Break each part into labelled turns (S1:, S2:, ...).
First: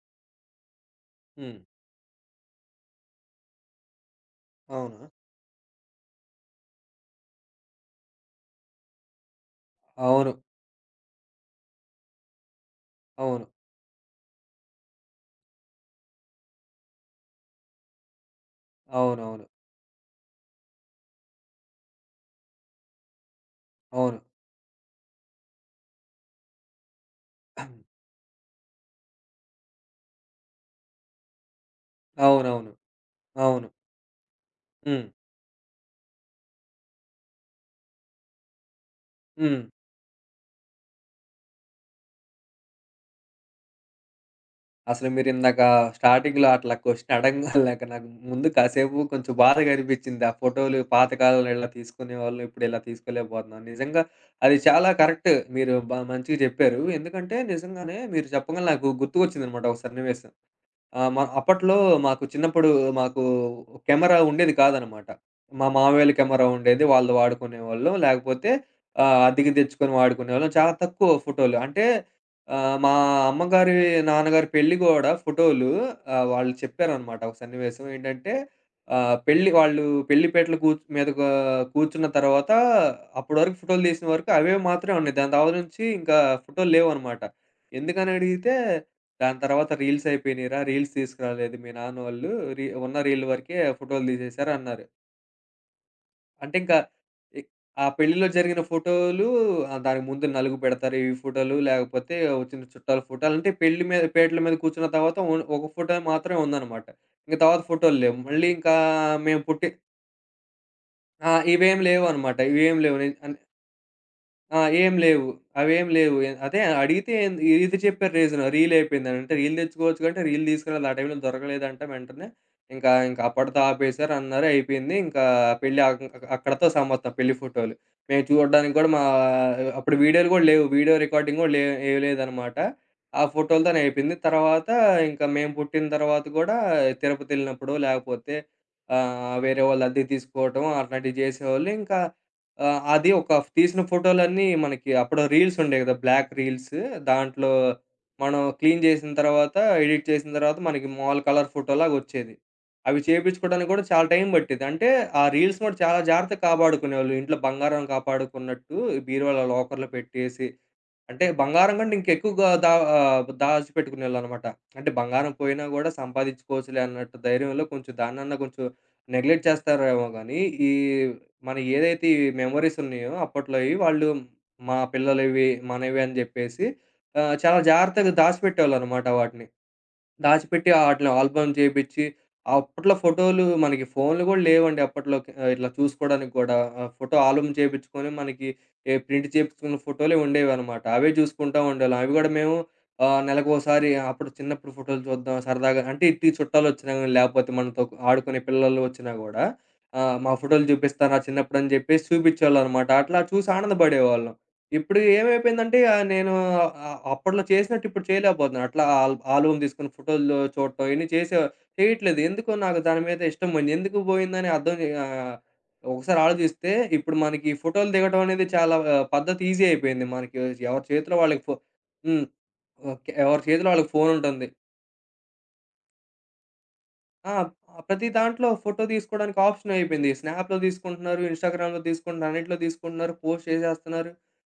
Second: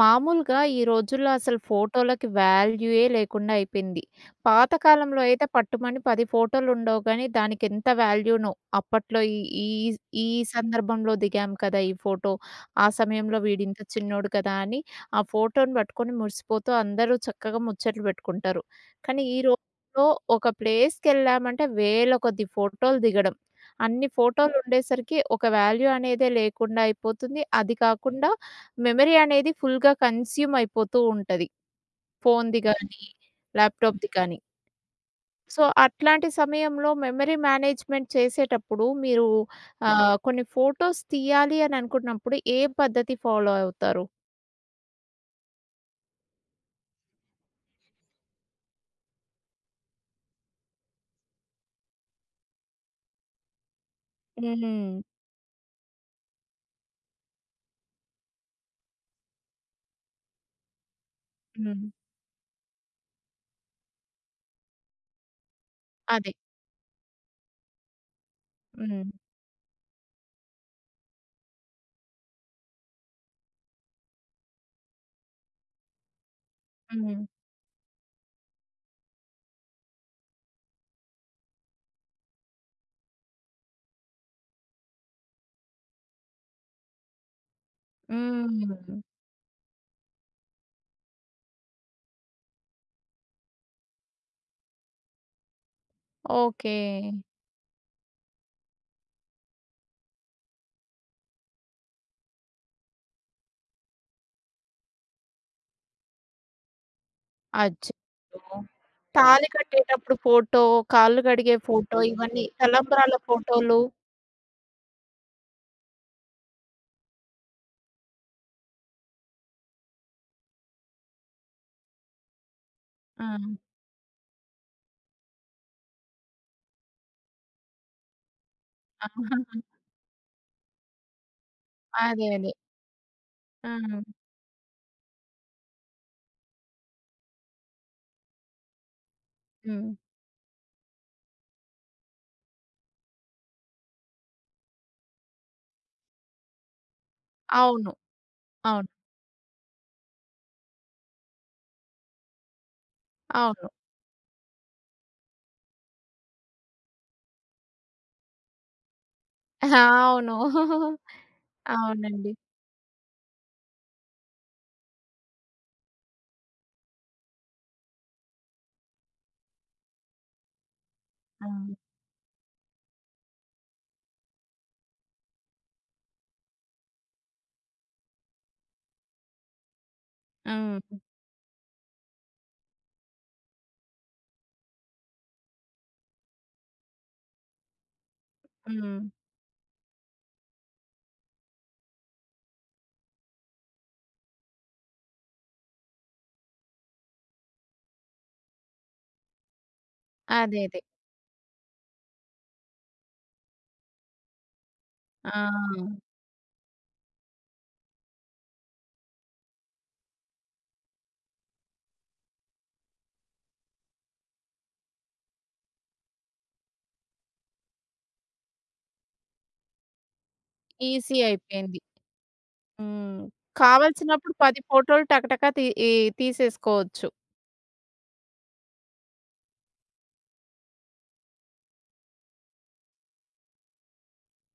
S1: మామూలుగా ఈ రోజుల్లో
S2: హ్మ్.
S1: అసలు ఫోటోలకి వాల్యూయే లేకుండా అయిపోయింది.
S2: అవును.
S1: పాతకాలంలో అయితే పట్టుమని 10 ఫోటోలుండవు గానీ, దానికెంత వాల్యూనో. అప్పట్లో ఈ ఈ ఈ
S2: అవును.
S1: సందర్భంలో దిగాం కదా! ఈ ఫోటో, ఆ సమయంలో
S2: అవును.
S1: వీడింత చిన్నోడు కదా అని ఆ ఫోటోని పట్టుకొని మురిసిపోతూ అందరూ చక్కగా ముచ్చట్లు పెట్టుకుంటారు. కానీ ఈ
S2: అవునవును.
S1: రోజుల్లో ఒక ప్లేస్‌కెళ్ళామంటే వేల కొద్ది ఫోటోలు దిగడం. అన్ని
S2: అవును.
S1: ఫోటోలుండేసరికి ఒక వాల్యూ అనేదే లేకుండా అయిపోతుంది. అది కాకుండా మెమరీ అనేది ఫుల్‌గా కన్స్యూమ్ అయిపోతూ ఉంటది. ఫోన్‌ది
S2: అవునవును.
S1: గానీ,
S2: అవును.
S1: ల్యాప్‌టాప్‌ది కానీ.
S2: హ్మ్.
S1: సో, అట్లాంటి సమయంలో మెమరీ మేనేజ్‌మెంట్ చేసేటప్పుడు మీరు
S2: హ్మ్.
S1: కొన్ని ఫోటోస్ తీయాలి అని అనుకున్నప్పుడు ఏ పద్ధతి ఫాలో అవుతారు?
S2: అసలు మీరిందాక స్టార్టింగ్‌లో అట్లా క్వెషన్ అడగంగాల్నాక నాకు ముందు కాసేపు కొంచెం బాధగా అనిపిచ్చింది. ఆ ఫోటోలు పాత కాలంలో ఇలా తీసుకునేవాళ్ళు. ఇప్పుడు ఇలా తీసుకోలేకపోతున్నాం. నిజంగా అది చాలా
S1: హ్మ్.
S2: కరెక్ట్. మీరు మంచిగా జెప్పారు. ఎందుకంటే నిజంగానే మీరు చెప్పగానే నాకు గుర్తుకొచ్చిందనమాట ఒక సన్నివేశం. ఆ! అప్పట్లో
S1: హ్మ్.
S2: మాకు చిన్నప్పుడు మాకు కెమెరా ఉండేది కాదనమాట. మా మామయ్యోళ్ళ
S1: అదే.
S2: కెమెరా ఉండేది. వాళ్ళు వాడుకునేవాళ్ళం. లేకపోతే
S1: హ్మ్.
S2: అద్దెకి తెచ్చుకొని వాడుకునేవాళ్ళం. చాలా తక్కువ ఫోటోలు. అంటే మా అమ్మగారి, నాన్నగారి పెళ్లి గూడా ఫోటోలు వాళ్ళు చెప్పారనమాట
S1: హ్మ్.
S2: ఒక సన్నివేశం. ఏంటంటే పెళ్లి వాళ్ళు పెళ్లిపీటల కూర్చ్ మీద గా కూర్చున్న తర్వాత అప్పటి వరకు ఫోటోలు తీసిన వరకు అవే మాత్రమే ఉన్నాయి. దాని తర్వాత నుంచి ఇంకా ఫోటోలు లేవనమాట. ఎందుకని అడిగితే
S1: హ్మ్.
S2: దాని తర్వాత రీల్స్ అయిపోయినియిరా, రీల్స్ తీసుకురాలేదు మీ నాన్న వాళ్ళు. ఉన్న రీల్ వరకే ఫోటోలు తీసేశారు అన్నారు. అంటే
S1: ఓకే.
S2: ఇంకా ఇ ఆ పెళ్ళిలో జరిగిన ఫోటోలు దానికి ముందు నలుగు పెడతారు. ఈ ఫోటోలు లేకపోతే వచ్చిన చుట్టాల ఫోటోలు అంటే పెళ్లి మీద పీటల మీద కూర్చున్న తర్వాత ఓన్ ఒక ఫోటో మాత్రమే ఉందనమాట. ఇంక తర్వాత ఫోటోలు లేవు. మళ్ళీ
S1: అచ్చచ్చో!
S2: ఇంకా మేము
S1: తాళి
S2: పుట్టి
S1: కట్టేటప్పుడు ఫోటో, కాళ్ళు
S2: ఆ!
S1: కడిగే
S2: ఇవేం
S1: ఫోటో
S2: లేవనమాట.
S1: ఇవన్నీ
S2: ఇవేం లేవు.
S1: తలంబ్రాల ఫోటోలు.
S2: ఆ! ఏం లేవు. అవేం లేవు. అదే అడిగితే ఏంది ఇది చెప్పారు రీజను. రీల్ అయిపోయిందని. అంటే రీల్ తెచ్చుకోవచ్చు అంటే రీల్ తీసుకురాలేదు. ఆ టైంలో దొరకలేదంట వెంటనే. ఇంకా ఇంకా
S1: ఆ!
S2: అప్పటితో ఆపేసారు అన్నారు. అయిపోయింది. ఇంకా పెళ్లి అక్ అక్కడితో సమాప్తం పెళ్లి ఫోటోలు. మేము చూడడానికి కూడా మా అప్పుడు వీడియోలు కూడా లేవు. వీడియో రికార్డింగ్ కూడా లే ఏం
S1: అదే. అదే.
S2: లేదనమాట. ఆ
S1: ఆ!
S2: ఫోటోలతోనే అయిపోయింది. తర్వాత ఇంకా మేము పుట్టిన తర్వాత కూడా తిరుపతి వెళ్ళినప్పుడు లేకపోతే వేరే వాళ్ళ
S1: హ్మ్.
S2: అద్దెకు తీసుకోవటం అట్లాంటివి చేసేవాళ్ళు. ఇంకా ఆ! అది ఒక తీసిన ఫోటోలన్నీ మనకి అప్పుడు రీల్స్ ఉండేయి గదా! Black reels. దాంట్లో
S1: అవును.
S2: మనం క్లీన్
S1: అవును.
S2: జేసిన తర్వాత, ఎడిట్ చేసిన తర్వాత మనకి మామూలు కలర్ ఫోటోలాగొచ్చేది. అవి చేపించుకోవడానికి
S1: అవును.
S2: గూడా చాలా టైం పట్టేది. అంటే ఆ రీల్స్ కూడా చాలా జాగ్రత్తగా కాపాడుకునేవాళ్ళు. ఇంట్లో బంగారం కాపాడుకున్నట్టు బీరువాలో లాకర్‌లో పెట్టేసి
S1: అవును.
S2: అంటే బంగారం కంటే ఇంకా
S1: అవునండి.
S2: ఎక్కువగా దాచిపెట్టుకునేవాళ్ళనమాట. అంటే బంగారం పోయినా గూడా సంపాదించుకోవచ్చులే అన్నట్టు ధైర్యంలో కొంచెం దాన్నన్నా కొంచెం నెగ్లెక్ట్ చేస్తారేమో గానీ, ఈ మన
S1: అవును.
S2: ఏదైతే ఈ మెమోరీస్ ఉన్నాయో అప్పట్లోయి వాళ్ళు మా పిల్లలివి, మనవి అని జెప్పేసి చాలా జాగ్రత్తగా దాచిపెట్టేవాళ్ళనమాట వాటిని. దాచిపెట్టి
S1: హ్మ్.
S2: ఆటిని ఆల్బమ్ చేపిచ్చి, అప్పట్లో ఫోటోలు మనకి ఫోన్‌లు గూడా లేవండి అప్పట్లో ఇట్లా చూసుకోవడానికి గూడా. ఫోటో ఆల్బమ్ చేపిచ్చుకొని మనకి ఏ
S1: హ్మ్.
S2: ప్రింట్ చేపించుకున్న ఫోటోలే ఉండేవనమాట. అవే చూసుకుంటా ఉండేవాళ్ళం. అవి గూడా మేము నెలకోసారి అప్పుడు చిన్నప్పుడు ఫోటోలు చూద్దాం సరదాగా. అంటే ఇట్టి చుట్టాలొచ్చినా గాని, లేపోతే మనతో ఆడుకునే పిల్లలు వచ్చినా గూడా మా
S1: అదే.
S2: ఫోటోలు
S1: అదే.
S2: చూపిస్తా నా చిన్నప్పుడని జెప్పేసి చూపిచ్చేవాళ్ళనమాట. అట్లా చూసి ఆనందపడేవాళ్ళం. ఇప్పుడు ఏమైపోయిందంటే
S1: ఆ!
S2: నేను అప్పట్లో చేసినట్టు ఇప్పుడు చేయలేకపోతున్నాను. అట్లా ఆల్బమ్ తీసుకొని ఫోటోలు చూడటం ఇయన్నీ చేయట్లేదు. ఎందుకో నాకు దాని మీద ఇష్టం పోయింది. ఎందుకు పోయిందని ఒకసారి ఆలోచిస్తే ఇప్పుడు మనకి ఫోటోలు దిగటం అనేది చాలా ఆహ్, పద్ధతి ఈజీ అయిపోయింది. మనకి ఎవరి చేతిలో
S1: ఈజీ
S2: వాళ్ళకి ఫో
S1: అయిపోయింది.
S2: హ్మ్. ఓకే.
S1: హ్మ్.
S2: ఎవరి చేతిలో వాళ్ళకి ఫోన్
S1: కావాల్సినప్పుడు
S2: ఉంటుంది.
S1: 10 ఫోటోలు టకటకా తీ ఈ తీసేసుకోవచ్చు.
S2: ఆ! ఆ ప్రతి దాంట్లో ఫోటో తీసుకోవడానికి ఆప్షన్ అయిపోయింది. స్నాప్‌లో తీసుకుంటున్నారు, ఇన్‌స్టాగ్రామ్‌లో తీసుకుంటున్నారు, అన్నిట్లో తీసుకుంటున్నారు, పోస్ట్ చేసేస్తున్నారు.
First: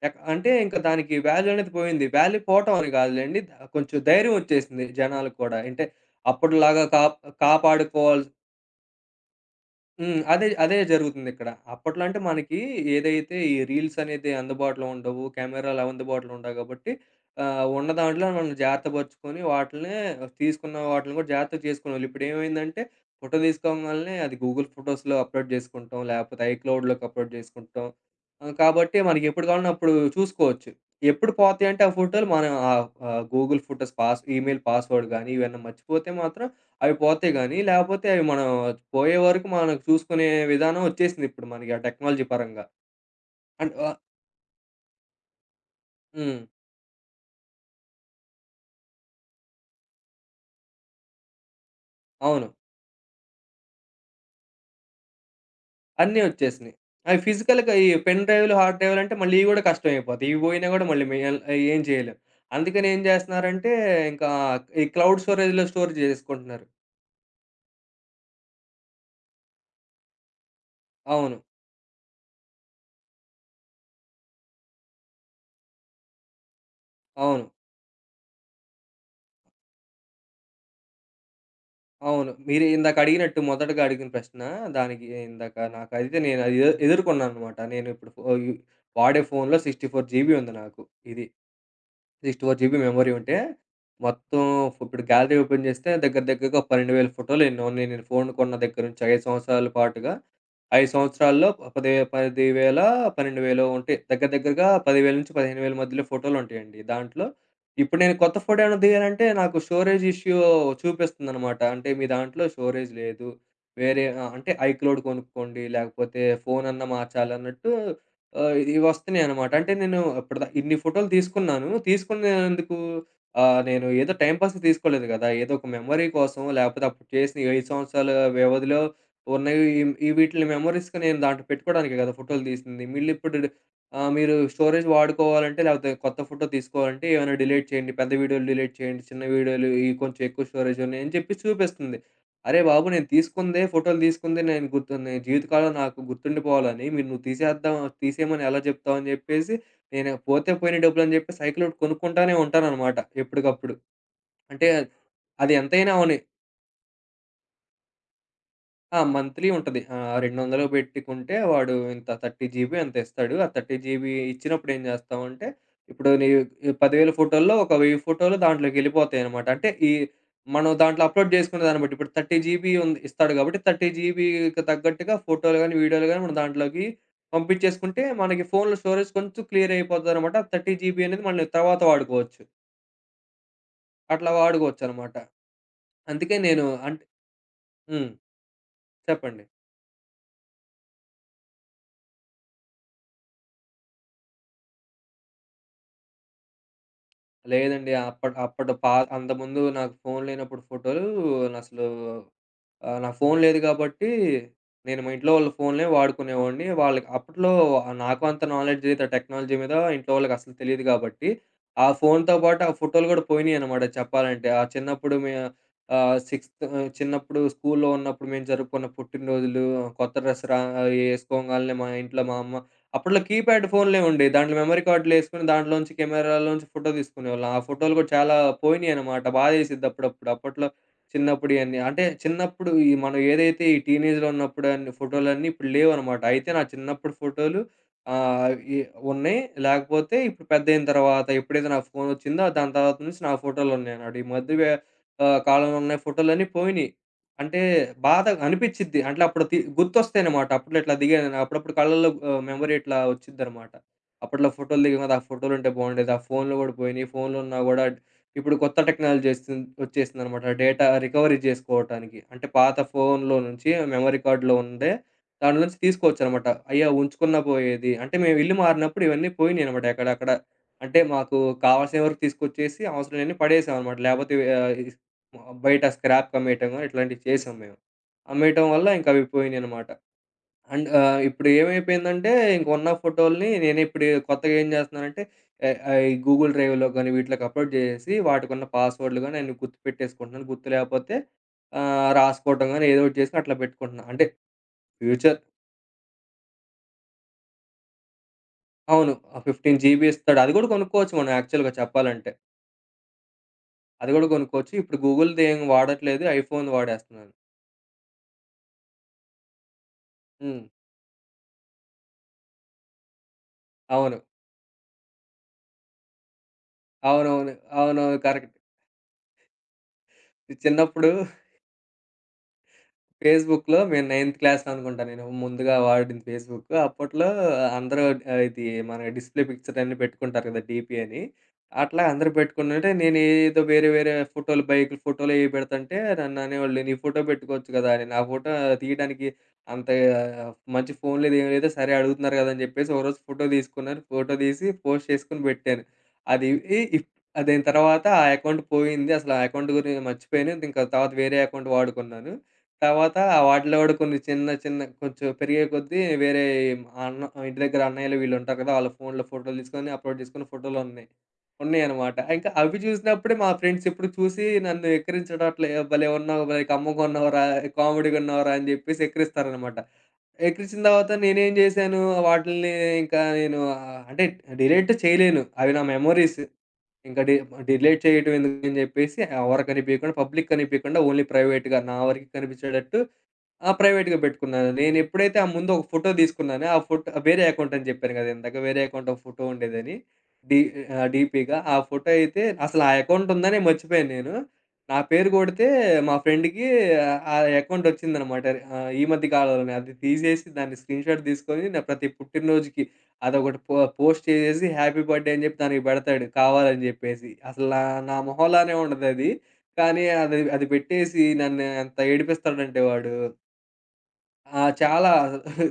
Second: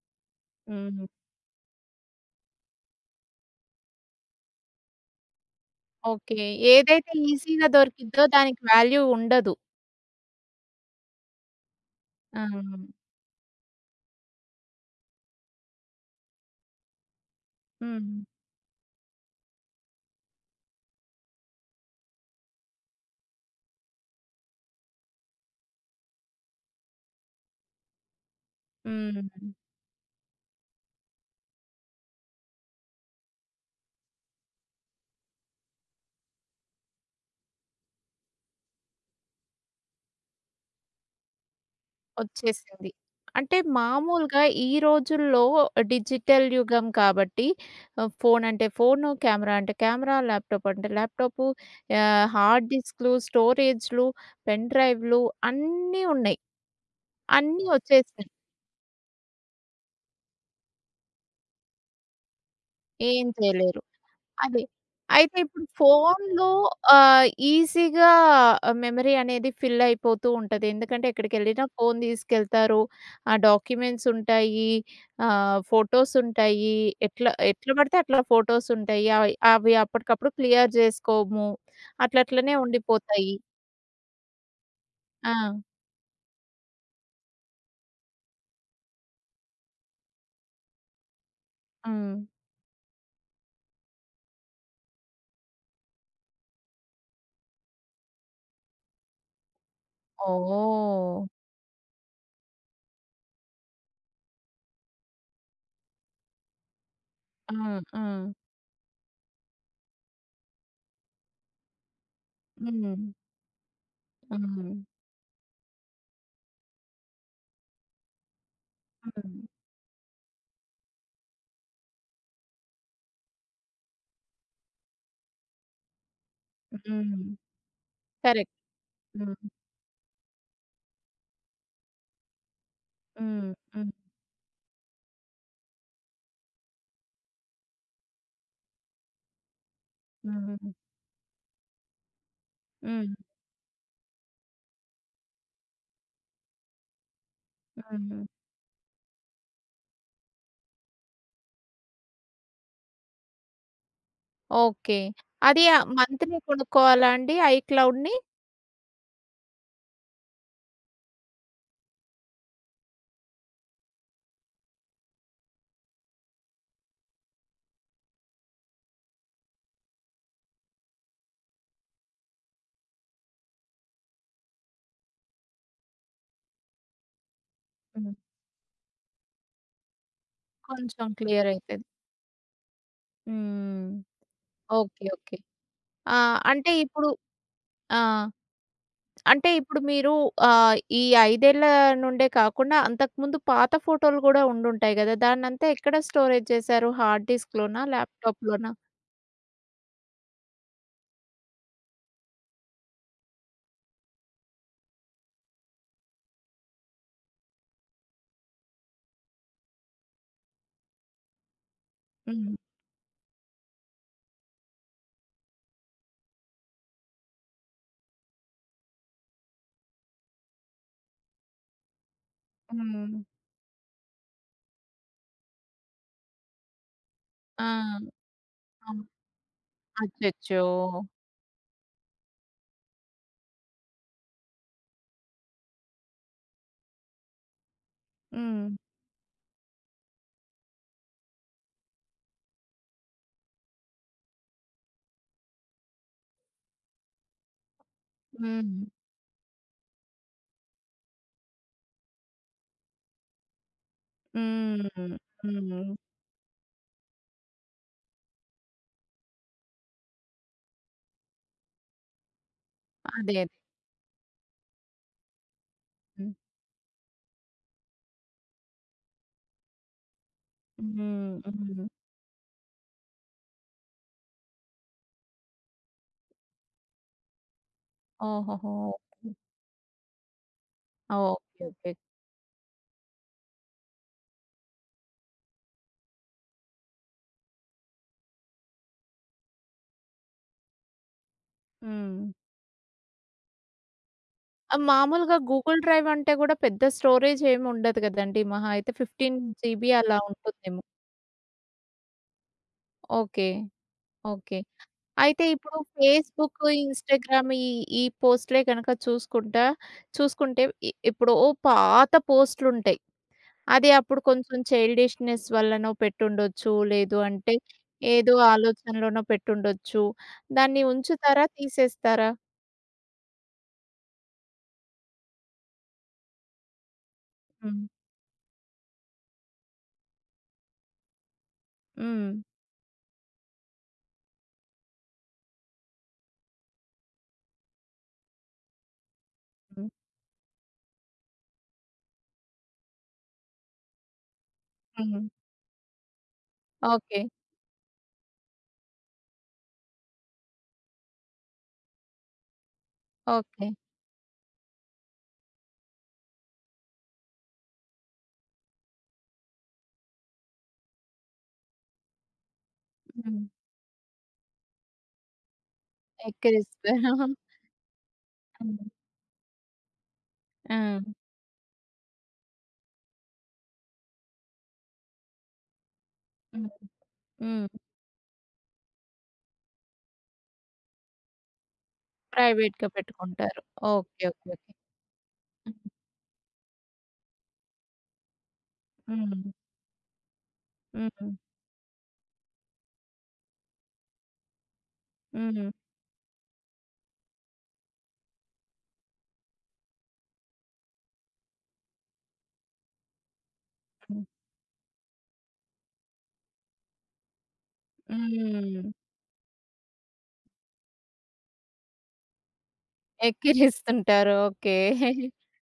S2: అంటే ఇంకా
S1: హ్మ్.
S2: దానికి వాల్యూ అనేది పోయింది. వాల్యూ పోవటం అని కాదులెండి. కొంచెం ధైర్యం వచ్చేసింది జనాలకు కూడా. అంటే
S1: ఓకే.
S2: అప్పటిలాగా కా
S1: ఏదైతే ఈజీగా దొరికిద్దో
S2: కాపాడుకోవాల్సి
S1: దానికి వాల్యూ ఉండదు.
S2: హ్మ్. అదే జరుగుతుందిక్కడ. అప్పట్లో అంటే
S1: ఆ!
S2: మనకి ఏదైతే ఈ రీల్స్ అనేది అందుబాటులో ఉండవు. కెమెరాలు అందుబాటులో ఉండవు కాబట్టి ఉన్న
S1: హ్మ్.
S2: దాంట్లో మనం జాగ్రత్త పరుచుకొని వాటిల్నే తీసుకున్న వాటిల్ని కూడా జాగ్రత్తగా చేసుకునేవాళ్ళు. ఇప్పుడేమైందంటే ఫోటో తీసుకోంగాల్నే అది గూగుల్ ఫోటోస్‌లో అప్‌లోడ్ చేసుకుంటాం. లేకపోతే ఐక్లౌడ్‌లోకి అప్‌లోడ్ చేసుకుంటాం. కాబట్టి
S1: హ్మ్.
S2: మనకి ఎప్పుడు కావాలన్నా అప్పుడు చూసుకోవచ్చు. ఎప్పుడు పోతాయంటే ఆ ఫోటోలు మనం ఆహ్, ఆహ్, Google photos pass email password గానీ ఇవన్నీ మర్చిపోతే మాత్రం అవి పోతాయి గానీ, లేపోతే అవి మనం పోయే వరకు మనం చూసుకునే విధానం ఒచ్చేసింది ఇప్పుడు మనకి ఆ టెక్నాలజీ పరంగా.
S1: ఒచ్చేసింది. అంటే
S2: అంట్ ఆహ్,
S1: మామూలుగా ఈ రోజుల్లో
S2: హ్మ్.
S1: డిజిటల్ యుగం కాబట్టి ఫోన్ అంటే ఫోను, కెమెరా అంటే కెమెరా, ల్యాప్‌టాప్ అంటే ల్యాప్‌టాపు,
S2: అవును.
S1: హార్డ్ డిస్క్‌లు, స్టోరేజ్‌లు, పెన్ డ్రైవ్‌లు అన్నీ
S2: అన్నీ
S1: ఉన్నాయి.
S2: ఒచ్చేసినియి. అవి
S1: అన్నీ
S2: ఫిజికల్‌గా ఈ పెన్
S1: ఒచ్చేసినాయి.
S2: డ్రైవ్‌లు, హార్డ్ డ్రైవ్‌లంటే మళ్ళీ ఇవి గూడా కష్టమైపోతాయి. ఇవి పోయినా గూడా మళ్ళీ మేయల్ ఏం చేయలేం. అందుకని ఏం
S1: ఏం
S2: జేస్తన్నారంటే,
S1: చేయలేరు.
S2: ఇంకా
S1: అదే.
S2: ఈ క్లౌడ్
S1: అయితే
S2: స్టోరేజ్‌లో
S1: ఇప్పుడు
S2: స్టోర్
S1: ఫోన్‌లో
S2: జేసుకుంటున్నారు.
S1: ఈజీగా మెమరీ అనేది ఫిల్ అయిపోతూ ఉంటది. ఎందుకంటే
S2: అవును.
S1: ఎక్కడికెళ్ళినా ఫోన్ తీసుకెళ్తారు. ఆ డాక్యుమెంట్స్ ఉంటాయి. ఫోటోస్ ఉంటాయి. ఎట్లా
S2: అవును.
S1: ఎట్లా పడితే అట్లా ఫోటోస్ ఉంటాయి. అవి అవి అప్పటికప్పుడు క్లియర్ చేసుకోము.
S2: అవును.
S1: అట్లట్లనే
S2: మీరు ఇందాక
S1: ఉండిపోతాయి.
S2: అడిగినట్టు మొదటగా అడిగిన ప్రశ్న దానికి
S1: ఆ!
S2: ఇందాక నాకైతే నేను అది ఎదుర్కొన్నాననమాట. నేనిప్పుడు ఫో యు వాడే ఫోన్‌లో 64 జీబీ ఉంది నాకు. ఇది.
S1: హ్మ్.
S2: 64 జీబీ మెమరీ ఉంటే, మొత్తం ఇప్పుడు గ్యాలరీ ఓపెన్ చేస్తే దగ్గర దగ్గరగా 12,000 ఫోటోలేన్నో నేను ఫోను కొన్న దగ్గర నుంచి 5 సంవత్సరాల పాటుగా 5
S1: ఓహ్!
S2: సంవత్సరాల్లో పదే 10,000, 12,000 ఉంటాయి. దగ్గర దగ్గరగా 10,000-15,000 మధ్యలో ఫోటోలుంటాయండి. దాంట్లో
S1: హ్మ్.
S2: ఇప్పుడు నేను
S1: హ్మ్.
S2: కొత్త ఫోటో ఏమైనా దిగానంటే నాకు స్టోరేజ్ ఇష్యూ చూపిస్తుందనమాట. అంటే మీ దాంట్లో స్టోరేజ్
S1: హ్మ్.
S2: లేదు. వేరే అంటే
S1: హ్మ్.
S2: ఐక్లౌడ్ కొనుక్కోండి లేకపోతే ఫోనన్నా మార్చాలన్నట్టు ఇవి
S1: హ్మ్.
S2: వస్తున్నాయనమాట. అంటే నేను ఇప్పటిదా ఇన్ని ఫోటోలు తీసుకున్నాను. తీసుకునేందుకు నేను ఏదో టైమ్ పాస్‌కి తీసుకోలేదు గదా! ఏదో ఒక మెమరీ కోసం లేకపోతే అప్పుడు
S1: హ్మ్.
S2: చేసిన 5 సంవత్సరాల
S1: కరెక్ట్.
S2: వ్యవధిలో
S1: హ్మ్.
S2: ఉన్న ఈ ఈ వీటిని మెమోరీస్‌గా నేను దాంట్లో పెట్టుకోవడానికే కదా ఫోటోలు తీసింది.
S1: హ్మ్. హ్మ్.
S2: మీరు స్టోరేజ్ వాడుకోవాలంటే లేకపోతే కొత్త ఫోటో తీసుకోవాలంటే ఏమైనా డిలీట్ చేయండి. పెద్ద వీడియోలు డిలీట్ చేయండి. చిన్న వీడియోలు ఇవి కొంచెం ఎక్కువ
S1: హ్మ్.
S2: స్టోరేజ్ ఉన్నాయని చెప్పి చూపిస్తుంది. అరే బాబు! నేను
S1: హ్మ్.
S2: తీసుకుందే ఫోటోలు తీసుకుందే నేను గుర్తు నేను జీవితకాలం నాకు గుర్తుండిపోవాలని మీరు నువ్వు తీసేద్దాం
S1: హుహు.
S2: తీసేయమని ఎలా చెప్తావు? అని చెప్పేసి నేను పోతే పోయిన డబ్బులు అని చెప్పి సైకిల్ ఒకటి కొనుక్కుంటానే ఉంటాననమాట ఎప్పటికప్పుడు. అంటే
S1: ఓకే.
S2: అది
S1: అది
S2: ఎంతైనా అవని.
S1: మంత్లీ కొనుక్కోవాలా అండి ఐక్లౌడ్‌ని?
S2: ఆ! మంత్లీ ఉంటది. 200 పెట్టుకుంటే వాడు ఇంత 30 జీబీ ఎంతో ఇస్తాడు. ఆ 30 జీబీ ఇచ్చినప్పుడు ఏం చేస్తామంటే, ఇప్పుడు నీ 10,000 ఫోటోల్లో ఒక 1000 ఫోటోలు దాంట్లోకెళ్ళిపోతాయనమాట. అంటే ఈ మనం దాంట్లో అప్‌లోడ్ చేసుకునే దాన్ని బట్టి ఇప్పుడు 30 జీబీ ఉంది ఇస్తాడు కాబట్టి 30 జీబీకి తగ్గట్టుగా ఫోటోలు గాని, వీడియోలు గాని మనం దాంట్లోకి పంపించేసుకుంటే
S1: హ్మ్.
S2: మనకి ఫోన్‌లో స్టోరేజ్ కొంచెం క్లియర్ అయిపోతదనమాట. 30 జీబీ
S1: కొంచెం
S2: అనేది మనం
S1: క్లియర్
S2: తర్వాత
S1: అయితది.
S2: వాడుకోవచ్చు.
S1: హ్మ్.
S2: అట్లా
S1: ఓకే.
S2: వాడుకోవచ్చనమాట.
S1: ఓకే. ఆ!
S2: అందుకే నేను
S1: అంటే
S2: అంటే
S1: ఇప్పుడు ఆ!
S2: హ్మ్. చెప్పండి.
S1: అంటే ఇప్పుడు మీరు ఈ 5 ఏళ్ల నుండే కాకుండా అంతకుముందు పాత ఫోటోలు గూడా ఉండుంటాయి గదా! దాన్నంతా ఎక్కడ స్టోరేజ్ చేశారు? హార్డ్ డిస్క్‌లోనా?
S2: లేదండి.
S1: ల్యాప్‌టాప్‌లోనా?
S2: అప్పటి అంతకుముందు నాకు ఫోను లేనప్పుడు ఫోటోలు అసలు ఆ! నా ఫోను లేదు గాబట్టి, నేను మా ఇంట్లో వాళ్ళ ఫోన్లే వాడుకునేవాడిని. వాళ్ళకి అప్పట్లో నాకు అంత నాలెడ్జ్ లేదు టెక్నాలజీ మీద. ఇంట్లో వాళ్ళకి అసలు తెలీదు గాబట్టి, ఆ ఫోనుతో
S1: హ్మ్.
S2: పాటు ఆ ఫోటోలు గూడా పోయినియనమాట చెప్పాలంటే. ఆ చిన్నప్పుడు మే ఆహ్, సిక్స్త్ ఆహ్, చిన్నప్పుడు స్కూల్లో ఉన్నప్పుడు మేము జరుపుకున్న పుట్టినరోజులు, కొత్త డ్రెస్ రా ఏసుకోగాల్నే మా ఇంట్లో మా అమ్మ
S1: హ్మ్.
S2: అప్పట్లో కీప్యాడ్ ఫోనులే ఉండేయి. దాంట్లో మెమరీ కార్డులేసుకొని దాంట్లోంచి కెమెరాలోంచి ఫోటో తీసుకునేవాళ్ళం. ఆ ఫోటోలు
S1: ఆ!
S2: గూడా చాలా
S1: అవును.
S2: పోయినియనమాట. బాధేసిద్ది అప్పుడప్పుడు.
S1: అచ్చచ్చో!
S2: అప్పట్లో చిన్నప్పుడు ఇయన్నీ. అంటే చిన్నప్పుడు ఈ మనం ఏదైతే ఈ టీనేజ్‌లో ఉన్నప్పుడు అన్ని ఫోటోలన్నీ ఇప్పుడు లేవనమాట. అయితే నా చిన్నప్పుడు ఫోటోలు ఆహ్,
S1: హ్మ్.
S2: ఈ ఉన్నాయి. లేకపోతే ఇప్పుడు పెద్దయిన తర్వాత ఎప్పుడైతే నాకు ఫోనొచ్చిందో దాని తర్వాత నుంచి నా ఫోటోలున్నాయనమాట. ఈ మధ్య వే ఆహ్, కాలంలో ఉన్న ఫోటోలన్నీ పోయినియి. అంటే బాధ
S1: హ్మ్.
S2: అనిపిచ్చిద్ది. అంటే అప్పుడు గుర్తొస్తాయనమాట. అప్పట్లో ఇట్లా దిగానని అప్పుడప్పుడు కళ్ళల్లో మెమరీ ఇట్లా వచ్చిద్దనమాట. అప్పట్లో ఫోటోలు దిగాం కదా!
S1: హ్మ్.
S2: ఆ ఫోటోలుంటే
S1: హ్మ్.
S2: బావుండేది. ఆ ఫోన్‌లో గూడా పోయినియి. ఫోన్‌లున్నా గూడా ఇప్పుడు కొత్త టెక్నాలజీ వచ్చేసిందనమాట. డేటా రికవరీ జేసుకోవటానికి. అంటే పాత
S1: అదే.
S2: ఫోన్‌లో
S1: అదే.
S2: నుంచి మెమరీ కార్డ్‌లో ఉండే దాంట్లో నుంచి
S1: హ్మ్.
S2: తీసుకోవచ్చనమాట. అయ్యా! ఉంచుకున్నా పోయేది. అంటే మేము ఇల్లు మారినప్పుడు ఇవన్నీ పోయినాయనమాట ఎక్కడక్కడ. అంటే
S1: హ్మ్.
S2: మాకు
S1: హ్మ్.
S2: కావాల్సిన వరకు తీసుకొచ్చేసి అవసరం లేనివి పడేసామనమాట. లేపోతే ఆహ్, ఇస్ బయట స్క్రాప్‌కి అమ్మేయటం గాని ఇట్లాంటివి చేసాం మేము. అమ్మేయటం
S1: ఓహోహో!
S2: వల్ల ఇంక అవి
S1: ఓకే.
S2: పోయినాయనమాట. అండ్
S1: ఆ!
S2: ఇప్పుడు
S1: ఓకే. హ్మ్. ఓకే.
S2: ఏమైపోయిందంటే ఇంక ఉన్న ఫోటోల్ని నేనిప్పుడు కొత్తగా ఏం చేస్తున్నానంటే ఆహ్, ఆహ్, ఈ గూగుల్ డ్రైవ్‌లో గాని వీటిలోకి అప్‌లోడ్ చేసేసి వాటికున్న పాస్‌వర్డ్‌లు గాని అన్ని గుర్తుపెట్టేసుకుంటున్నాను. గుర్తు పెట్టేసుకుంటున్నాను. గుర్తు లేకపోతే
S1: హ్మ్.
S2: రాసుకోవటం గాని ఏదో ఒకటి చేసుకొని అట్లా పెట్టుకుంటున్నా. అంటే
S1: మామూలుగా
S2: ఫ్యూచర్
S1: గూగుల్ డ్రైవ్ అంటే గూడా పెద్ద స్టోరేజ్ ఏమి ఉండదు గదండీ. మహా అయితే
S2: అవును.
S1: 15
S2: 15
S1: జీబీ
S2: జీబీ
S1: అలా
S2: ఇస్తాడు. అది కూడా
S1: ఉంటుందేమో.
S2: కొనుక్కోవచ్చు మనం యాక్చువల్‌గా చెప్పాలంటే.
S1: ఓకే.
S2: అది కూడా
S1: ఓకే.
S2: కొనుక్కోవచ్చు. ఇప్పుడు గూగుల్‌ది
S1: అయితే
S2: ఏం
S1: ఇప్పుడు
S2: వాడట్లేదు.
S1: Facebook,
S2: iPhone వాడేస్తున్నాను.
S1: ఇన్‌స్టాగ్రామ్ ఈ ఈ పోస్ట్‌లే గనక
S2: హ్మ్.
S1: చూసుకుంటే ఇప్పుడు ఓ పాత పోస్ట్‌లుంటాయి. అది
S2: అవును.
S1: అప్పుడు కొంచెం చైల్డిష్‌నెస్ వల్లనో పెట్టుండొచ్చు. లేదు
S2: అవునవును.
S1: అంటే
S2: అవునవును.
S1: ఏదో
S2: కరెక్ట్.
S1: ఆలోచనలోనో పెట్టుండొచ్చు. దాన్ని
S2: చిన్నప్పుడు
S1: ఉంచుతారా? తీసేస్తారా?
S2: ఫేస్‌బుక్‌లో మేము నైన్త్ క్లాస్‌లో అనుకుంటా నేను ముందుగా వాడింది ఫేస్‌బుక్. అప్పట్లో
S1: హ్మ్.
S2: అందరూ ఇది మన డిస్‌ప్లే పిక్చర్ అన్నీ పెట్టుకుంటారు కదా! డీపీ అని. అట్లా అందరూ పెట్టుకుంటుంటే నేను ఏదో వేరే వేరే ఫోటోలు బైకుల ఫోటోలు ఏవి పెడుతుంటే నన్ను అనేవాళ్ళు, "నీ ఫోటో పెట్టుకోవచ్చు కదా!" అని. నా ఫోటో తీయడానికి అంత
S1: హ్మ్.
S2: మంచి ఫోన్ లేదు, ఏమి లేదు. సరే అడుగుతున్నారు కదా! అని చెప్పేసి ఒకరోజు ఫోటో తీసుకున్నాను. ఫోటో తీసి పోస్ట్
S1: హ్మ్.
S2: చేసుకొని పెట్టాను. అది ఇ ఇప్
S1: ఓకే.
S2: దాని తర్వాత ఆ అకౌంట్ పోయింది. అసలు ఆ అకౌంట్ గురించి మర్చిపోయాను. ఇంకా తర్వాత వేరే అకౌంట్ వాడుకున్నాను. తర్వాత
S1: ఓకే.
S2: వాటిలో గూడా కొన్ని చిన్న చిన్న కొంచెం పెరిగే కొద్దీ వేరే అన్న ఇంటి దగ్గర అన్నయ్యలు వీళ్ళుంటారు కదా! వాళ్ళ ఫోన్‌లో ఫోటోలు తీసుకొని అప్‌లోడ్ చేసుకున్న ఫోటోలున్నాయి. ఉన్నాయన్నమాట. ఇంకా అవి చూసినప్పుడే
S1: హ్మ్.
S2: మా ఫ్రెండ్స్ ఇప్పుడు చూసి నన్ను ఎక్కిరించడం అట్లా "ఏ భలే
S1: ఎగ్
S2: ఉన్నావు, భలే
S1: క్రిస్ప్.
S2: కమ్మగా ఉన్నావురా, కామెడీగా ఉన్నావురా అని
S1: హ్మ్.
S2: జెప్పేసి ఎక్కిరిస్తారన్నమాట.
S1: ఆ!
S2: ఎక్కిరించిన తర్వాత నేనేం జేశాను వాటిల్ని ఇంకా నేను అంటే డిలీట్ చేయలేను. అవి నా మెమోరీస్.
S1: హ్మ్.
S2: ఇంకా డి
S1: హ్మ్.
S2: డిలీట్ చేయడం ఎందుకని జెప్పేసి ఎవరికనిపియకుండా పబ్లిక్ కనిపియకుండా ఓన్లీ ప్రైవేట్‌గా నా వరకే
S1: ప్రైవేట్‌గా
S2: కనిపించేటట్టు
S1: పెట్టుకుంటారు.
S2: ఆ! ప్రైవేట్‌గా
S1: ఓకే. ఓకే.
S2: పెట్టుకున్నాను.
S1: ఓకే.
S2: నేనెప్పుడైతే ఆ ముందు
S1: హ్మ్.
S2: ఒక ఫోటో తీసుకున్నానో, ఆ ఫోటో వేరే అకౌంట్ అని చెప్పాను కదా! ఇందాక. వేరే అకౌంట్ ఒక
S1: హ్మ్.
S2: ఫోటో ఉండేదని. డీ
S1: హ్మ్.
S2: డీపీగా. ఆ ఫోటో అయితే అసలు ఆ అకౌంట్ ఉందనే మర్చిపోయాను నేను. నా పేరు కొడితే
S1: హ్మ్.
S2: మా ఫ్రెండ్‌కి ఆ అకౌంట్ వచ్చిందనమాట. ఈ మధ్య కాలంలోనే. అది తీసేసి దాన్ని స్క్రీన్‌షాట్ తీసుకొని నా ప్రతి పుట్టినరోజుకి అదొకటి పో
S1: హ్మ్.
S2: పోస్ట్ చేసేసి హ్యాపీ బర్త్‌డే అని చెప్పి దానికి పెడతాడు కావాలని చెప్పేసి. అసలు నా నా మొహంలానే
S1: హ్మ్.
S2: ఉండదది. కానీ అది అది పెట్టేసి నన్ను ఎంత ఏడిపిస్తాడంటే వాడు.
S1: ఎక్కిరిస్తుంటారు.
S2: ఆ!
S1: ఓకే.
S2: చాలా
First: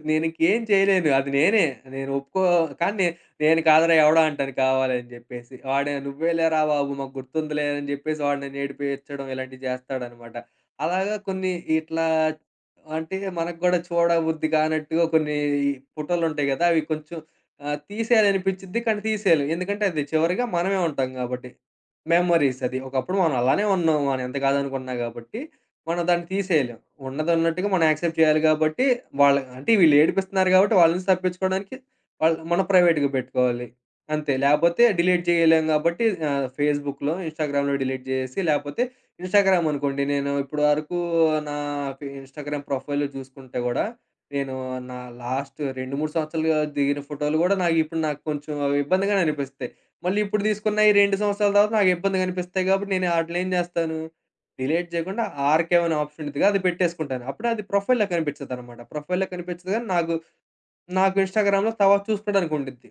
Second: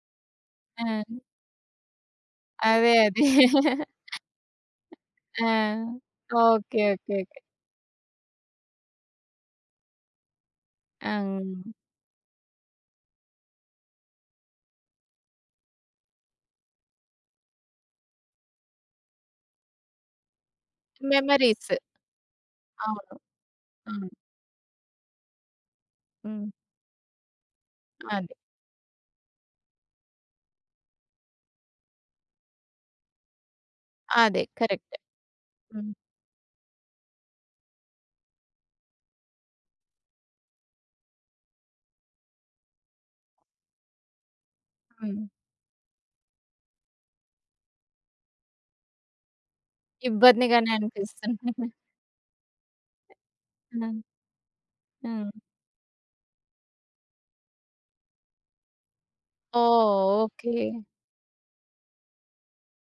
S2: నేనింకేం
S1: ఆ!
S2: చేయలేను. అది నేనే. నేను ఒప్పుకో
S1: అదే.
S2: కానీ నే
S1: అదే.
S2: నేను కాదురా ఎవడో అంటాను కావాలని
S1: ఆ!
S2: జెప్పేసి. వాడే "నువ్వేలేరా
S1: ఓకే.
S2: బాబు మాకు
S1: ఓకే. ఓకే.
S2: గుర్తుందిలే" అని జెప్పేసి వాడు నన్నేడిపిచ్చడం ఇలాంటివి చేస్తాడనమాట.
S1: ఆ!
S2: అలాగా కొన్ని
S1: హ్మ్.
S2: ఇట్లా అంటే మనకు గూడా చూడబుద్ధి కానట్టుగా కొన్ని ఫోటోలుంటాయి గదా! అవి కొంచెం తీసేయాలనిపిచ్చిద్ది కానీ తీసేయలేం. ఎందుకంటే అది చివరిగా మనమే ఉంటాం గాబట్టి.
S1: మెమరీస్.
S2: మెమోరీస్ అది. ఒకప్పుడు
S1: అవును.
S2: మనం అలానే ఉన్నాం.
S1: అవును.
S2: మనం ఎంత కాదనుకున్నా గాబట్టి. మనం దాన్ని
S1: హ్మ్.
S2: తీసేయలేం. ఉన్నదున్నట్టుగా మనం యాక్సెప్ట్
S1: అదే.
S2: చేయాలి గాబట్టి, వాళ్ళ అంటే వీళ్ళు ఏడిపిస్తున్నారు గాబట్టి వాళ్ళ నుంచి తప్పించుకోవడానికి మనం ప్రైవేట్‌గా పెట్టుకోవాలి. అంతే.
S1: అదే.
S2: లేపోతే
S1: కరెక్ట్.
S2: డిలీట్ చేయలేం
S1: హ్మ్.
S2: గాబట్టి ఫేస్‌బుక్‌లో, ఇన్‌స్టాగ్రామ్‌లో డిలీట్ జేసేసి లేపోతే ఇన్‌స్టాగ్రామ్ అనుకోండి. నేను ఇప్పుడు వరకు నా ఫే ఇన్‌స్టాగ్రామ్ ప్రొఫైల్‌లో చూసుకుంటే గూడా, నేను నా
S1: హ్మ్.
S2: లాస్ట్ 2, 3 సంవత్సరాలుగా దిగిన ఫోటోలు గూడా నాకు కొంచెం ఇబ్బందిగానే అనిపిస్తాయి. మళ్ళీ ఇప్పుడు
S1: ఇబ్బందిగానే
S2: తీసుకున్న ఈ 2 సంవత్సరాల
S1: అనిపిస్తుంది.
S2: తర్వాత నాకు ఇబ్బందిగా అనిపిస్తాయి గాబట్టి నేను ఆటిలిని ఏం
S1: ఆ!
S2: జేస్తాను? డిలీట్
S1: ఆ!
S2: జేయకుండా ఆర్‌కైవ్ అనే ఆప్షన్ ఉండిద్దిగా అది పెట్టేసుకుంటాను. అప్పుడు అది ప్రొఫైల్‌లో కనిపిచ్చదనమాట. ప్రొఫైల్‌లో కనిపిచ్చదు
S1: ఓహ్!
S2: గానీ
S1: ఓకే.
S2: నాకు ఇన్‌స్టాగ్రామ్‌లో తర్వాత చూసుకోడానికి ఉండిద్ది.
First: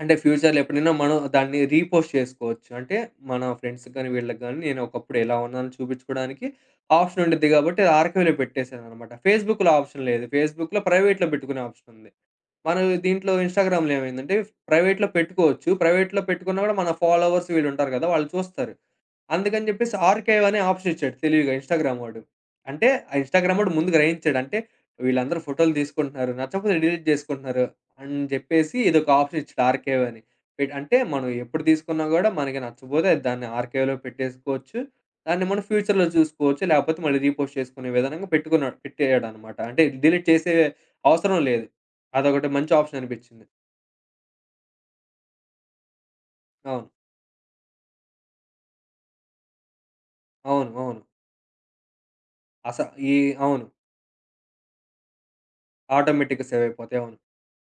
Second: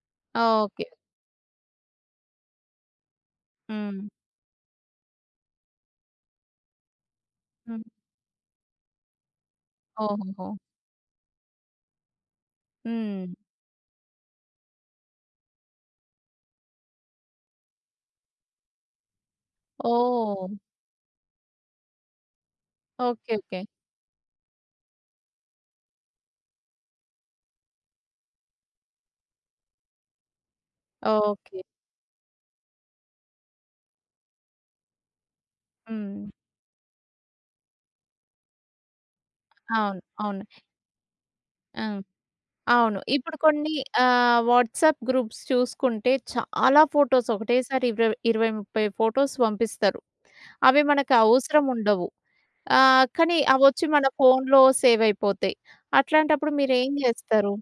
S2: అంటే
S1: ఆ!
S2: ఫ్యూచర్‌లో
S1: ఓకే.
S2: ఎప్పుడైనా మనం దాన్ని రీపోస్ట్ చేసుకోవచ్చు. అంటే మన ఫ్రెండ్స్‌కి
S1: హ్మ్.
S2: గానీ, వీళ్ళకి గానీ నేను ఒకప్పుడు ఎలా ఉన్నానో చూపిచ్చుకోడానికి ఆప్షన్ ఉండిద్ది గాబట్టి
S1: హ్మ్.
S2: అది ఆర్‌కైవ్‌లో పెట్టేసాననమాట. ఫేస్‌బుక్‌లో ఆప్షన్ లేదు.
S1: ఓహోహో!
S2: ఫేస్‌బుక్‌లో ప్రైవేట్‌లో పెట్టుకునే ఆప్షన్ ఉంది. మనం
S1: హ్మ్.
S2: దీంట్లో ఇన్‌స్టాగ్రామ్‌లో ఏమైందంటే ప్రైవేట్‌లో పెట్టుకోవచ్చు. ప్రైవేట్‌లో పెట్టుకున్నా గూడా మన ఫాలోవర్స్ వీళ్ళుంటారు గదా! వాళ్ళు చూస్తారు. అందుకని జెప్పేసి ఆర్కైవ్
S1: ఓహ్!
S2: అనే ఆప్షన్ ఇచ్చాడు తెలివిగా ఇన్‌స్టాగ్రామ్ వాడు. అంటే ఆ
S1: ఓకే.
S2: Instagram
S1: okay.
S2: వాడు ముందు గ్రహించాడు. అంటే వీళ్ళందరూ ఫోటోలు తీసుకుంటున్నారు. నచ్చకపోతే డిలీట్ చేసుకుంటున్నారు అని జెప్పేసి ఇదొక ఆప్షన్ ఇచ్చాడు ఆర్కైవ్ అని. అంటే మనం
S1: ఓకే.
S2: ఎప్పుడు తీసుకున్నా గూడా మనకి నచ్చపోతే దాన్ని ఆర్కైవ్‌లో పెట్టేసుకోవచ్చు. దాన్ని మనం ఫ్యూచర్‌లో
S1: హ్మ్.
S2: చూసుకోవచ్చు. లేకపోతే మళ్ళీ రీపోస్ట్ చేసుకునే విధనంగా పెట్టుకున్నాడు పెట్టేయడనమాట. అంటే
S1: అవును.
S2: డిలీట్
S1: అవును.
S2: చేసే అవసరం లేదు.
S1: ఆ!
S2: అదొకటి మంచి
S1: అవును.
S2: ఆప్షన్
S1: ఇప్పుడు
S2: అనిపిచ్చింది.
S1: కొన్ని వాట్సాప్ గ్రూప్స్ చూసుకుంటే చాలా
S2: అవును.
S1: ఫోటోస్ ఒకటేసారి ఇరవై 20, 30 ఫోటోస్ పంపిస్తారు.
S2: అవును.
S1: అవి
S2: అవును.
S1: మనకు అవసరం ఉండవు.
S2: అస ఈ
S1: కానీ
S2: అవును.
S1: అవొచ్చి మన ఫోన్‌లో సేవ్ అయిపోతాయి.
S2: ఆటోమేటిక్‌గా
S1: అట్లాంటప్పుడు
S2: సేవ్
S1: మీరేం
S2: అయిపోతాయి. అవును.
S1: జేస్తారు?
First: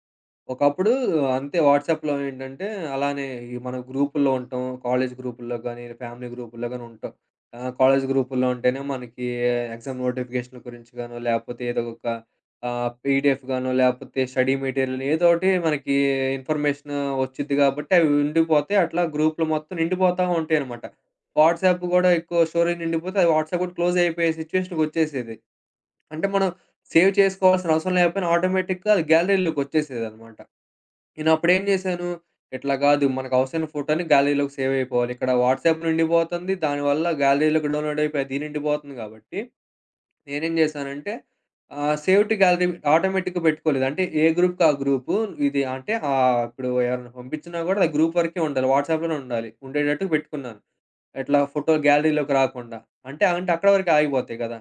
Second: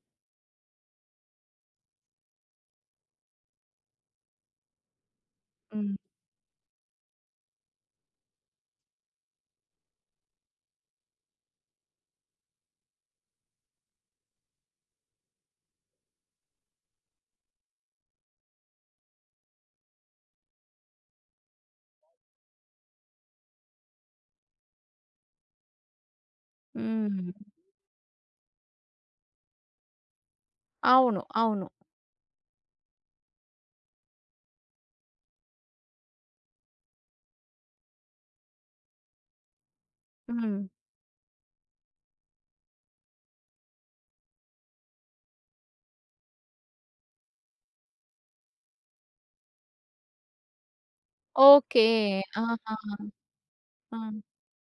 S2: ఒకప్పుడు అంతే వాట్సాప్‌లో ఏంటంటే, అలానే ఈ మన గ్రూపుల్లో ఉంటాం. కాలేజ్ గ్రూపుల్లో గానీ,
S1: హ్మ్.
S2: ఫ్యామిలీ గ్రూపుల్లో గానీ ఉంటాం. కాలేజ్ గ్రూపుల్లో ఉంటేనే మనకి ఎగ్జామ్ నోటిఫికేషన్‌ల గురించి గానో, లేపోతే ఏదో ఒక పీడిఎఫ్ గానో, లేపోతే స్టడీ మెటీరియల్ ఏదో ఒకటి మనకి ఇన్ఫర్మేషన్ వచ్చిద్ది గాబట్టి, అవి ఉండిపోతాయి. అట్లా గ్రూప్‌లు మొత్తం నిండిపోతా ఉంటాయనమాట. వాట్సాప్ గూడా ఎక్కువ స్టోరేజ్ నిండిపోతే, అది వాట్సాప్ గూడా క్లోజ్ అయిపోయే సిచ్యువేషన్‌కొచ్చేసేది. అంటే మనం సేవ్
S1: హ్మ్.
S2: చేసుకోవాల్సిన అవసరం లేకపోయినా ఆటోమేటిక్‌గా అది గ్యాలరీలోకొచ్చేసేదనమాట.
S1: అవును.
S2: నేనప్పుడేం
S1: అవును.
S2: జేశాను, ఇట్లా గాదు మనకవసరమైన ఫోటోని గ్యాలరీలోకి సేవ్ అయిపోవాలి. ఇక్కడ వాట్సాప్ నిండిపోతుంది. దానివల్ల గ్యాలరీలోకి డౌన్‌లోడ్ అయిపోయి అది నిండిపోతుంది గాబట్టి, నేనేం
S1: హ్మ్.
S2: జేశానంటే సేవ్ టు గ్యాలరీ ఆటోమేటిక్‌గా పెట్టుకోలేదు. అంటే ఏ గ్రూప్‌కి ఆ గ్రూపు ఇప్పుడు ఎవరైనా పంపించినా గూడా అది గ్రూప్ వరకే ఉండాలి. వాట్సాప్‌లోనే ఉండాలి. ఉండేటట్టు పెట్టుకున్నాను. ఎట్లా ఫోటో
S1: ఓకే.
S2: గ్యాలరీలోకి
S1: ఆహా!
S2: రాకుండా. అంటే అంటే అక్కడ వరకే
S1: ఆ!
S2: ఆగిపోతాయి గదా!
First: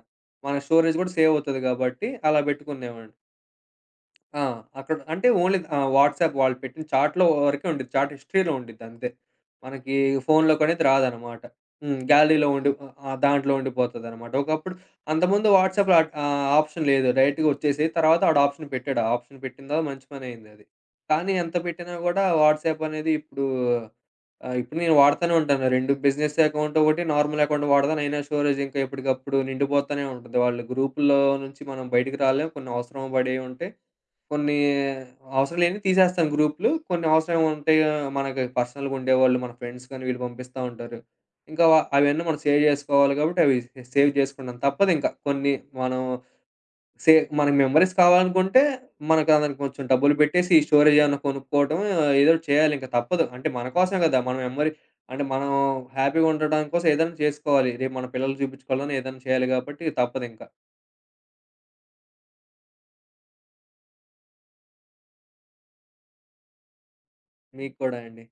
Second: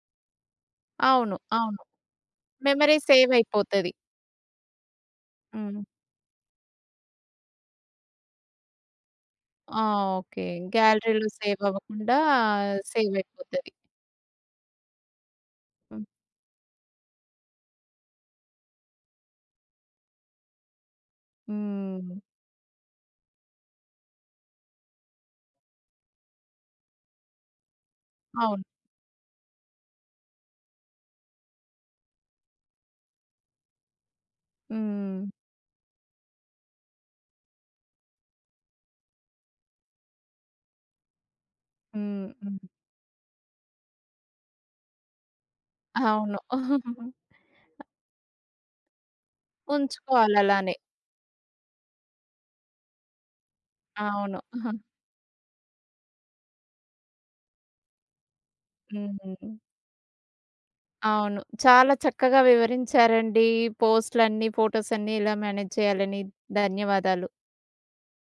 S2: మన స్టోరేజ్ గూడా సేవ్
S1: అవును.
S2: అవుతది
S1: అవును.
S2: గాబట్టి అలా
S1: మెమరీ
S2: పెట్టుకునేవాడిని.
S1: సేవ్ అయిపోతది.
S2: ఆ! అక్కడ అంటే ఓన్లీ
S1: హ్మ్.
S2: వాట్సాప్ వాళ్ళు పెట్టిన చాట్‌లో వరకే ఉండిద్ది. చాట్ హిస్టరీలో ఉండిద్ది అంతే.
S1: ఆ!
S2: మనకి
S1: ఓకే.
S2: ఫోన్‌లోకి అనేది
S1: గ్యాలరీలో
S2: రాదనమాట.
S1: సేవ్
S2: హ్మ్.
S1: అవ్వకుండా
S2: గ్యాలరీలో ఉండి ఆహ్,
S1: సేవ్
S2: ఆహ్, దాంట్లో
S1: అయిపోతది.
S2: ఉండిపోతదనమాట. ఒకప్పుడు అంతకుముందు వాట్సాప్‌లో
S1: హ్మ్.
S2: ఆప్షన్ లేదు. డైరెక్ట్‌గా వచ్చేసేది. తర్వాత ఆడు ఆప్షన్ పెట్టాడు. ఆ ఆప్షన్ పెట్టిన తర్వాత మంచి పనయిందది. కానీ ఎంత పెట్టినా
S1: హ్మ్.
S2: కూడా వాట్సాప్ అనేది ఇప్పుడు ఇప్పుడు నేను వాడుతూనే ఉంటాను. 2 బిజినెస్ అకౌంట్ ఒకటి, నార్మల్ అకౌంట్ వాడతాను. అయినా స్టోరేజ్
S1: అవును.
S2: ఇంకా ఎప్పటికప్పుడు నిండిపోతూనే ఉంటుంది. వాళ్ళ గ్రూపుల్లో నుంచి మనం బయటికి రాలేం. కొన్ని అవసరం పడేవి ఉంటాయి. కొన్ని
S1: హ్మ్.
S2: అవసరం లేనివి తీసేస్తాను గ్రూప్‌లు. కొన్ని అవసరం ఉంటాయి ఆ, మనకి పర్సనల్‌గా ఉండేవాళ్ళు, మన ఫ్రెండ్స్ కానీ వీళ్ళు పంపిస్తా ఉంటారు. ఇంకా వ అవన్నీ
S1: హ్మ్.
S2: మనం సేవ్
S1: హ్మ్.
S2: చేసుకోవాలి కాబట్టి అవి సేవ్ చేసుకుంటాం. తప్పదింక కొన్ని మనం
S1: అవును.
S2: సే మనకి మెమోరీస్ కావాలనుకుంటే మనకు దానికి కొంచెం డబ్బులు
S1: ఉంచుకోవాలి
S2: పెట్టేసి ఈ
S1: అలానే.
S2: స్టోరేజ్ ఏమన్నా కొనుక్కోవటం ఏదో ఒకటి చేయాలి ఇంక తప్పదు. అంటే మన కోసమే కదా! మన
S1: అవును.
S2: మెమరీ అంటే మనం హ్యాపీగా ఉండడానికి కోసం ఏదైనా చేసుకోవాలి. రేపు మన పిల్లలకి చూపించుకోవాలన్నా ఏదైనా చేయాలి
S1: హ్మ్.
S2: కాబట్టి తప్పదింక.
S1: అవును. చాలా చక్కగా వివరించారండి. పోస్ట్‌లన్నీ, ఫోటోస్ అన్నీ ఎలా మేనేజ్ చేయాలని. ధన్యవాదాలు.
S2: మీకు కూడా అండి.